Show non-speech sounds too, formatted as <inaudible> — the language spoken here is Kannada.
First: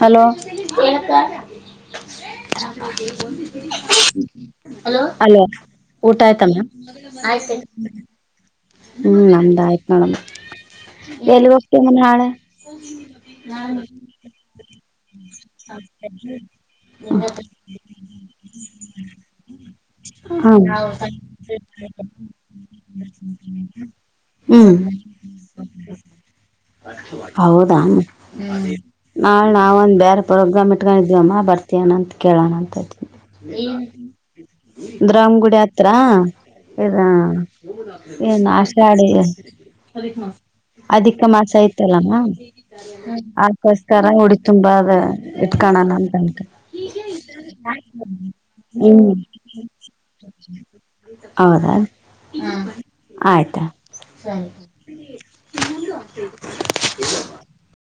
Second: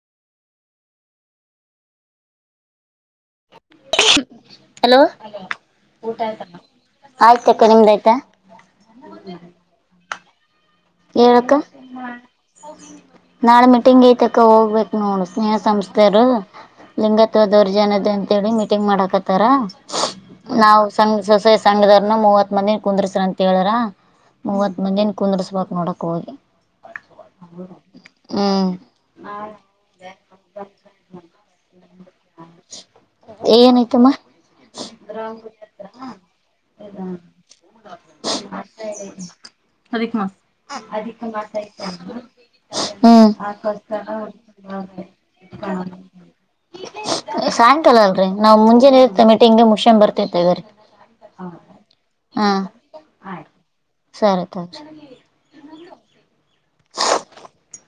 ಹಲೋ. ಹಲೋಊ ಅಲೋ ಊಟ ಆಯ್ತು ಆಯ್ತಾ ಮ್ಯಾಮ್ ಮ್ಮ್ ಅಕ್ಕ ನಿಮ್ದಾಆಯ್ತಾ. ಹ್ಮ್ ನಂದಾಯ್ತು. ಹಣಮ್ ಹೇಳಕ್ಕ ನಾಳೆ ಮೀಟಿಂಗ್ ಐತಕ್ಕ ಹೋಗ್ಬೇಕ ನೋ ಸ್ನೇಹ ಸಂಸ್ಥೆಯರು ಲಿಂಗತ್ವ ದೌರ್ಜನ್ಯದ ಅಂತೇಳಿ ಮೀಟಿಂಗ್ ಮಾಡಕತ್ತಾರ ಹ ನಾವ್ ಸಂ ಸೊಸೈ ಸಂಘದವರ್ನ ಮೂವತ್ ಮಂದ ಕುಂದರ್ಸ್ರಂತ ಕೇಳರ ಮೂವತ್ ಮಂದಿನ್ ಕುಂದರ್ಸ್ಬೇಕು ಹೌದ ಹ್ಮ್ ನಾಳ ನಾವ ಒಂದ ಬೇರೆ ಪರಗ್ಗಂಬಿಟ್ಕೊಂಡ ಇದವಮ್ಮ ಬರ್ತೀನಂತ ಕೇಳೋಣ ಅಂತನಿ ಏನೈತಮ್ಮ ದ್ರಾಮ್ ಗುಡಿ ಹತ್ರ ಇದ. ಎ ನಾಶ್ಟಾ <unintelligible> ಹ್ಮ ಅದಕ್ಕೋಸ್ಕರ ಉಡಿ ತುಂಬಾ ಅದ ಇಟ್ಕಣಣ ಅಂತ ಅನ್ಕ ಸಾಯಂಕಾಲ ಅಲ್ರಿ ನಾವ್ ಹ್ಮ್ ಮುಂಜೆಾನೆತ ಮಿಟ್ಟ ಹಿಂಗಗೆ ಮುಷನ್್ ಬರ್ತತ ಇದ್ರ ಹೌದಾ ಹಾ. ಆಯ್ತಾ ಸರಿ ತೋರಿ <unintelligible>